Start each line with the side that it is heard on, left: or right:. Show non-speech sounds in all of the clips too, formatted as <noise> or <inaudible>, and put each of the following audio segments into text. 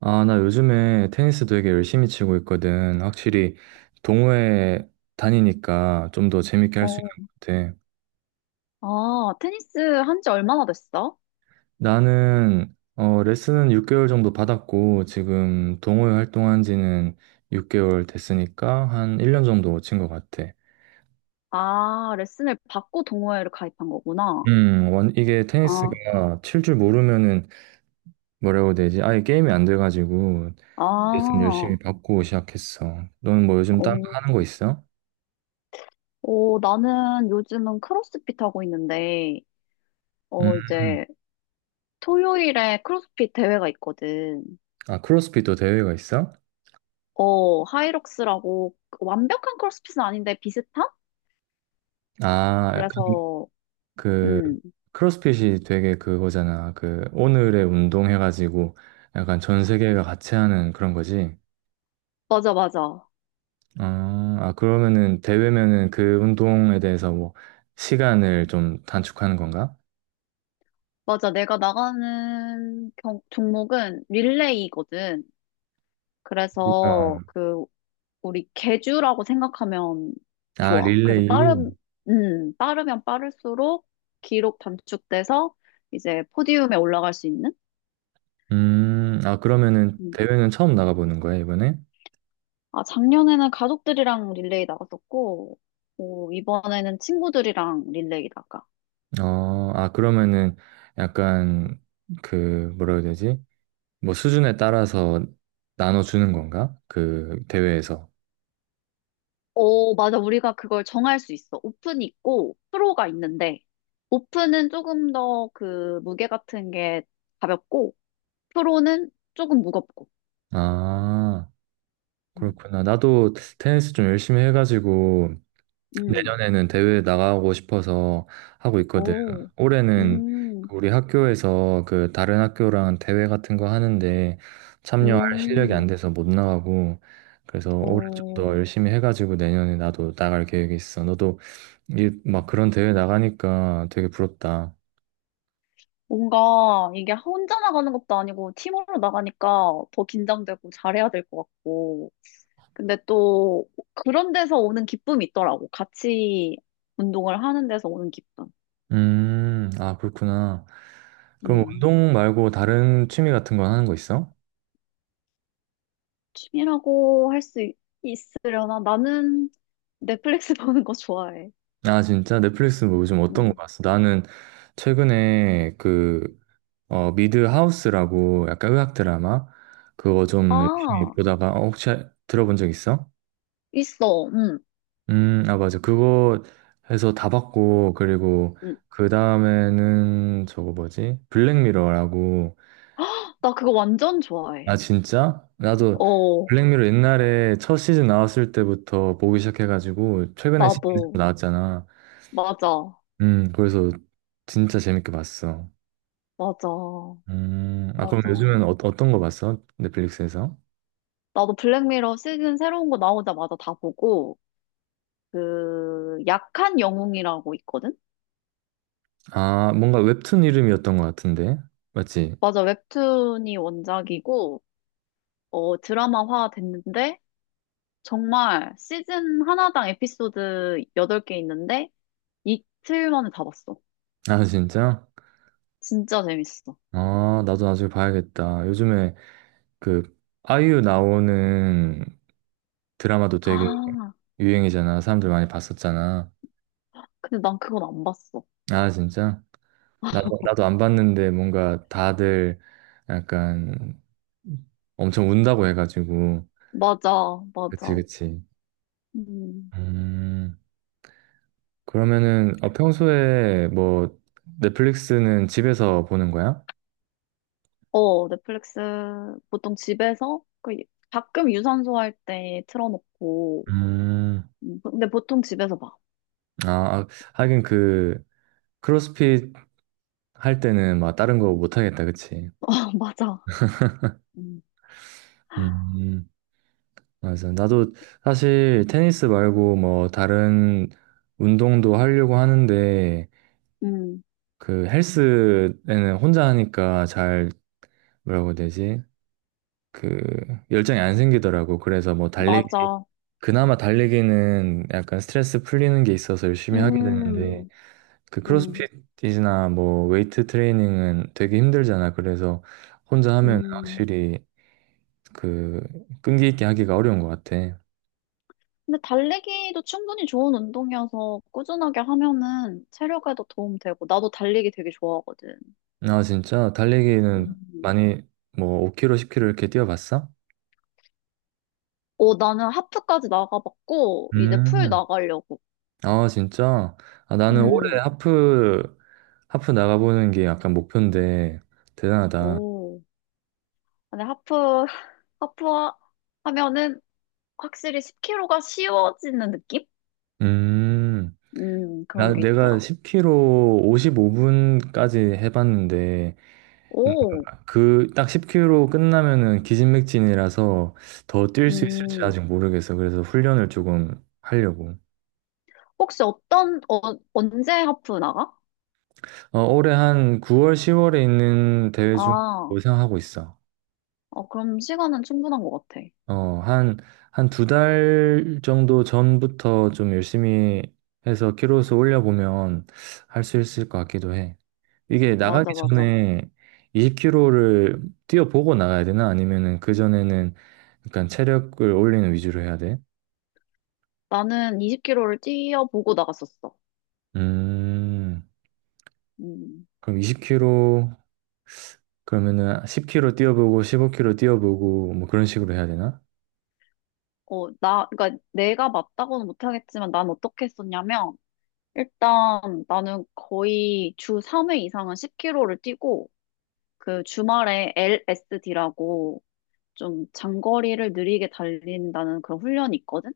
right: 아, 나 요즘에 테니스 되게 열심히 치고 있거든. 확실히 동호회 다니니까 좀 더 재밌게 할 수 있는
left: 어,
right: 것 같아.
left: 아, 테니스 한지 얼마나 됐어?
right: 나는 레슨은 6개월 정도 받았고 지금 동호회 활동한 지는 6개월 됐으니까 한 1년 정도 친 것 같아.
left: 아, 레슨을 받고 동호회를 가입한 거구나.
right: 이게
left: 아,
right: 테니스가 칠 줄 모르면은 뭐라고 해야 되지? 아예 게임이 안 돼가지고
left: 아,
right: 레슨 열심히
left: 어,
right: 받고 시작했어. 너는 뭐 요즘 딴거 하는 거 있어?
left: 어, 나는 요즘은 크로스핏 하고 있는데,
right: 음,
left: 어, 이제 토요일에 크로스핏 대회가 있거든.
right: 아, 크로스핏도 대회가 있어?
left: 어, 하이록스라고 완벽한 크로스핏은 아닌데 비슷한?
right: 아, 약간
left: 그래서,
right: 그
left: 음,
right: 크로스핏이 되게 그거잖아. 그 오늘의 운동 해가지고 약간 전 세계가 같이 하는 그런 거지.
left: 맞아, 맞아.
right: 아, 아, 그러면은 대회면은 그 운동에 대해서 뭐 시간을 좀 단축하는 건가?
left: 맞아. 내가 나가는 종목은 릴레이거든.
right: 어.
left: 그래서 그 우리 개주라고 생각하면
right: 아,
left: 좋아. 그래서
right: 릴레이.
left: 빠르면 빠를수록 기록 단축돼서 이제 포디움에 올라갈 수 있는?
right: 아, 그러면은
left: 음.
right: 대회는 처음 나가보는 거야, 이번에?
left: 아, 작년에는 가족들이랑 릴레이 나갔었고, 오, 이번에는 친구들이랑 릴레이 나가.
right: 아, 그러면은 약간 그 뭐라 해야 되지? 뭐 수준에 따라서 나눠주는 건가? 그 대회에서.
left: 오, 맞아. 우리가 그걸 정할 수 있어. 오픈이 있고, 프로가 있는데, 오픈은 조금 더 그 무게 같은 게 가볍고, 프로는 조금 무겁고.
right: 아.
left: 음,
right: 그렇구나. 나도 테니스 좀 열심히 해가지고
left: 음.
right: 내년에는 대회 나가고 싶어서 하고 있거든.
left: 오,
right: 올해는
left: 음.
right: 그 우리 학교에서 그 다른 학교랑 대회 같은 거 하는데 참여할 실력이 안
left: 음,
right: 돼서 못 나가고 그래서 올해 좀 더
left: 어,
right: 열심히 해가지고 내년에 나도 나갈 계획이 있어. 너도 이 막 그런 대회 나가니까 되게 부럽다.
left: 뭔가 이게 혼자 나가는 것도 아니고 팀으로 나가니까 더 긴장되고 잘해야 될 것 같고. 근데 또 그런 데서 오는 기쁨이 있더라고. 같이 운동을 하는 데서 오는 기쁨.
right: 아, 그렇구나. 그럼
left: 음,
right: 운동 말고 다른 취미 같은 건 하는 거 있어?
left: 취미라고 할 수 있으려나? 나는 넷플릭스 <laughs> 보는 거 좋아해.
right: 아, 진짜? 넷플릭스 뭐 요즘 어떤 거
left: 음.
right: 봤어? 나는 최근에 그, 미드 하우스라고 약간 의학 드라마? 그거 좀 열심히
left: 아,
right: 보다가, 혹시 들어본 적 있어?
left: 있어. 음.
right: 아, 맞아. 그거 해서 다 봤고, 그리고
left: 음.
right: 그 다음에는 저거 뭐지? 블랙미러라고.
left: 나 그거 완전
right: 아,
left: 좋아해.
right: 진짜? 나도
left: 어,
right: 블랙미러 옛날에 첫 시즌 나왔을 때부터 보기 시작해가지고, 최근에 시즌
left: 나도.
right: 나왔잖아.
left: 맞아.
right: 그래서 진짜 재밌게 봤어.
left: 맞아.
right: 아, 그럼
left: 맞아.
right: 요즘엔 어떤 거 봤어? 넷플릭스에서?
left: 나도 블랙미러 시즌 새로운 거 나오자마자 다 보고, 그, 약한 영웅이라고 있거든?
right: 아, 뭔가 웹툰 이름이었던 것 같은데. 맞지?
left: 맞아, 웹툰이 원작이고, 어, 드라마화 됐는데, 정말 시즌 하나당 에피소드 8개 있는데, 이틀 만에 다 봤어.
right: <laughs> 아, 진짜?
left: 진짜 재밌어.
right: 아, 나도 나중에 봐야겠다. 요즘에 그 아이유 나오는 드라마도 되게
left: 아,
right: 유행이잖아. 사람들 많이 봤었잖아.
left: 근데 난 그건 안 봤어.
right: 아, 진짜? 나도 안 봤는데 뭔가 다들 약간 엄청 운다고 해가지고.
left: 맞아,
right: 그치,
left: 맞아.
right: 그치.
left: 음,
right: 음. 그러면은 평소에 뭐 넷플릭스는 집에서 보는 거야?
left: 어, 넷플릭스 보통 집에서, 그 가끔 유산소 할 때 틀어놓고,
right: 음,
left: 근데 보통 집에서 봐.
right: 아, 아, 하긴 그 크로스핏 할 때는 막 다른 거 못 하겠다, 그치?
left: 아, 맞아. 음.
right: 음, 맞아. 나도 사실 테니스 말고 뭐 다른 운동도 하려고 하는데
left: 음,
right: 그 헬스에는 혼자 하니까 잘 뭐라고 해야 되지? 그 열정이 안 생기더라고. 그래서 뭐 달리기
left: 맞아.
right: 그나마 달리기는 약간 스트레스 풀리는 게 있어서 열심히 하게 되는데
left: 음,
right: 그
left: 음,
right: 크로스핏이나 뭐 웨이트 트레이닝은 되게 힘들잖아. 그래서 혼자 하면
left: 음.
right: 확실히 그 끈기 있게 하기가 어려운 것 같아.
left: 근데 달리기도 충분히 좋은 운동이어서 꾸준하게 하면은 체력에도 도움 되고, 나도 달리기 되게 좋아하거든.
right: 아 진짜 달리기는
left: 음.
right: 많이 뭐 5km, 10km 이렇게 뛰어봤어?
left: 오, 나는 하프까지 나가봤고, 이제 풀
right: 음.
left: 나가려고.
right: 아 진짜? 아 나는 올해
left: 음,
right: 하프 나가보는 게 약간 목표인데 대단하다.
left: 오. 근데 하프, <laughs> 하프 하면은 확실히 10kg가 쉬워지는 느낌?
right: 음.
left: 그런 게
right: 내가
left: 있더라.
right: 10km 55분까지 해봤는데,
left: 오,
right: 그, 딱 10km 끝나면은 기진맥진이라서 더 뛸 수 있을지
left: 음.
right: 아직 모르겠어. 그래서 훈련을 조금 하려고.
left: 혹시 언제 하프 나가?
right: 올해 한 9월, 10월에 있는 대회 중
left: 아,
right: 생각하고 있어.
left: 어, 그럼 시간은 충분한 것 같아.
right: 어, 한, 한 두 달 정도 전부터 좀 열심히 해서 키로수 올려보면 할 수 있을 것 같기도 해. 이게
left: 맞아,
right: 나가기
left: 맞아.
right: 전에 20km를 뛰어보고 나가야 되나? 아니면은 그전에는 약간 체력을 올리는 위주로 해야 돼?
left: 나는 20km를 뛰어보고 나갔었어.
right: 음,
left: 음.
right: 그럼 20km, 그러면은 10km 뛰어보고 15km 뛰어보고 뭐 그런 식으로 해야 되나?
left: 어, 그러니까 내가 맞다고는 못하겠지만 난 어떻게 했었냐면, 일단 나는 거의 주 3회 이상은 10km를 뛰고, 그 주말에 LSD라고 좀 장거리를 느리게 달린다는 그런 훈련이 있거든?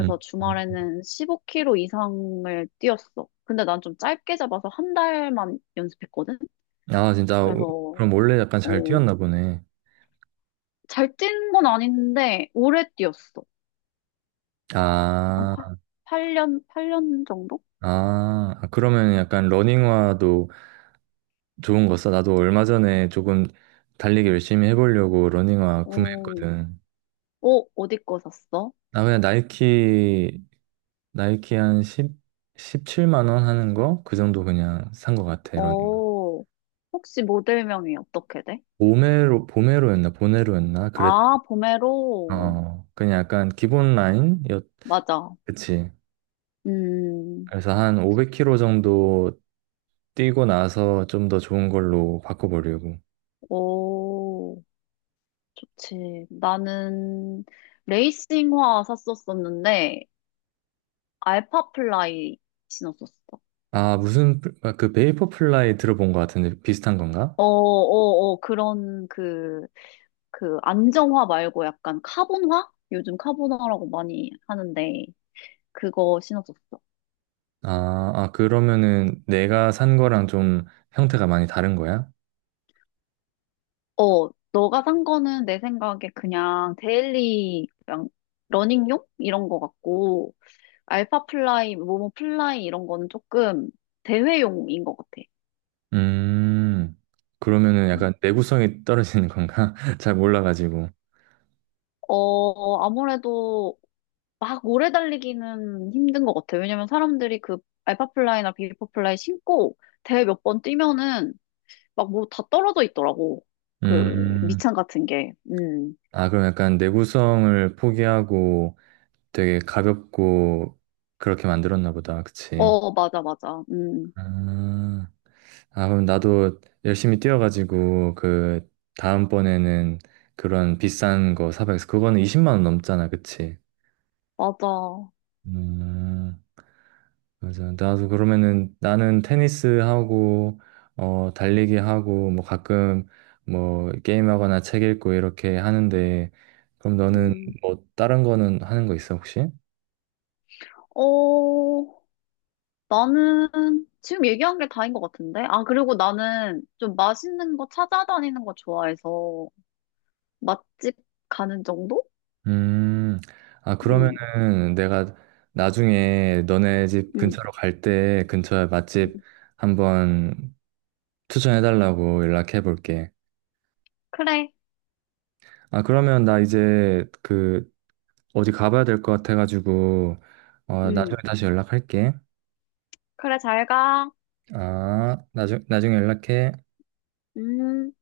right: 음.
left: 주말에는 15km 이상을 뛰었어. 근데 난 좀 짧게 잡아서 한 달만 연습했거든?
right: 아, 진짜,
left: 그래서,
right: 그럼 원래 약간 잘
left: 어,
right: 뛰었나 보네.
left: 잘 뛴 건 아닌데, 오래 뛰었어. 한 8,
right: 아,
left: 팔년 8년 정도?
right: 아, 아, 그러면 약간 러닝화도 좋은 거 써? 나도 얼마 전에 조금 달리기 열심히 해보려고 러닝화
left: 어,
right: 구매했거든.
left: 어디 거 샀어?
right: 나 그냥 나이키 한1십칠7만원 하는 거? 그 정도 그냥 산 것 같아, 이런
left: 어, 혹시 모델명이 어떻게 돼?
right: 보메로였나? 보네로였나? 그랬,
left: 아, 보메로.
right: 그냥 약간 기본 라인이었,
left: 맞아.
right: 그치.
left: 음,
right: 그래서 한 500km 정도 뛰고 나서 좀 더 좋은 걸로 바꿔보려고.
left: 오, 좋지. 나는 레이싱화 샀었었는데, 알파플라이 신었었어.
right: 아, 아, 그 베이퍼 플라이 들어본 것 같은데 비슷한 건가?
left: 그런 그 안정화 말고 약간 카본화? 요즘 카본화라고 많이 하는데 그거 신었었어.
right: 아, 아, 그러면은 내가 산 거랑 좀 형태가 많이 다른 거야?
left: 어, 너가 산 거는 내 생각에 그냥 데일리 그냥 러닝용 이런 거 같고 알파플라이, 모모플라이 이런 거는 조금 대회용인 것 같아.
right: 음, 그러면은 약간
left: 음.
right: 내구성이 떨어지는 건가? <laughs> 잘 몰라가지고.
left: 어, 아무래도 막 오래 달리기는 힘든 것 같아요. 왜냐면 사람들이 그 알파플라이나 비리포플라이 신고 대회 몇 번 뛰면은 막 뭐 다 떨어져 있더라고. 그
right: 음,
left: 밑창 같은 게. 음.
right: 아, 그럼 약간 내구성을 포기하고 되게 가볍고 그렇게 만들었나 보다. 그치?
left: 어, 맞아, 맞아. 음.
right: 아, 아, 그럼 나도 열심히 뛰어가지고 그 다음번에는 그런 비싼 거 사봐야겠어. 그거는 20만 원 넘잖아. 그치?
left: 맞아.
right: 음, 맞아. 나도 그러면은 나는 테니스 하고 달리기 하고 뭐 가끔 뭐 게임하거나 책 읽고 이렇게 하는데 그럼 너는
left: 음.
right: 뭐 다른 거는 하는 거 있어 혹시?
left: 어, 나는 지금 얘기한 게 다인 것 같은데? 아, 그리고 나는 좀 맛있는 거 찾아다니는 거 좋아해서 맛집 가는 정도?
right: 음. 아
left: 음,
right: 그러면은 내가 나중에 너네 집
left: 음,
right: 근처로 갈 때 근처에 맛집
left: 음.
right: 한번 추천해 달라고 연락해 볼게.
left: 그래.
right: 아 그러면 나 이제 그 어디 가봐야 될 것 같아 가지고
left: 음.
right: 나중에 다시 연락할게.
left: 그래, 잘 가.
right: 아, 나중에 연락해.
left: 음.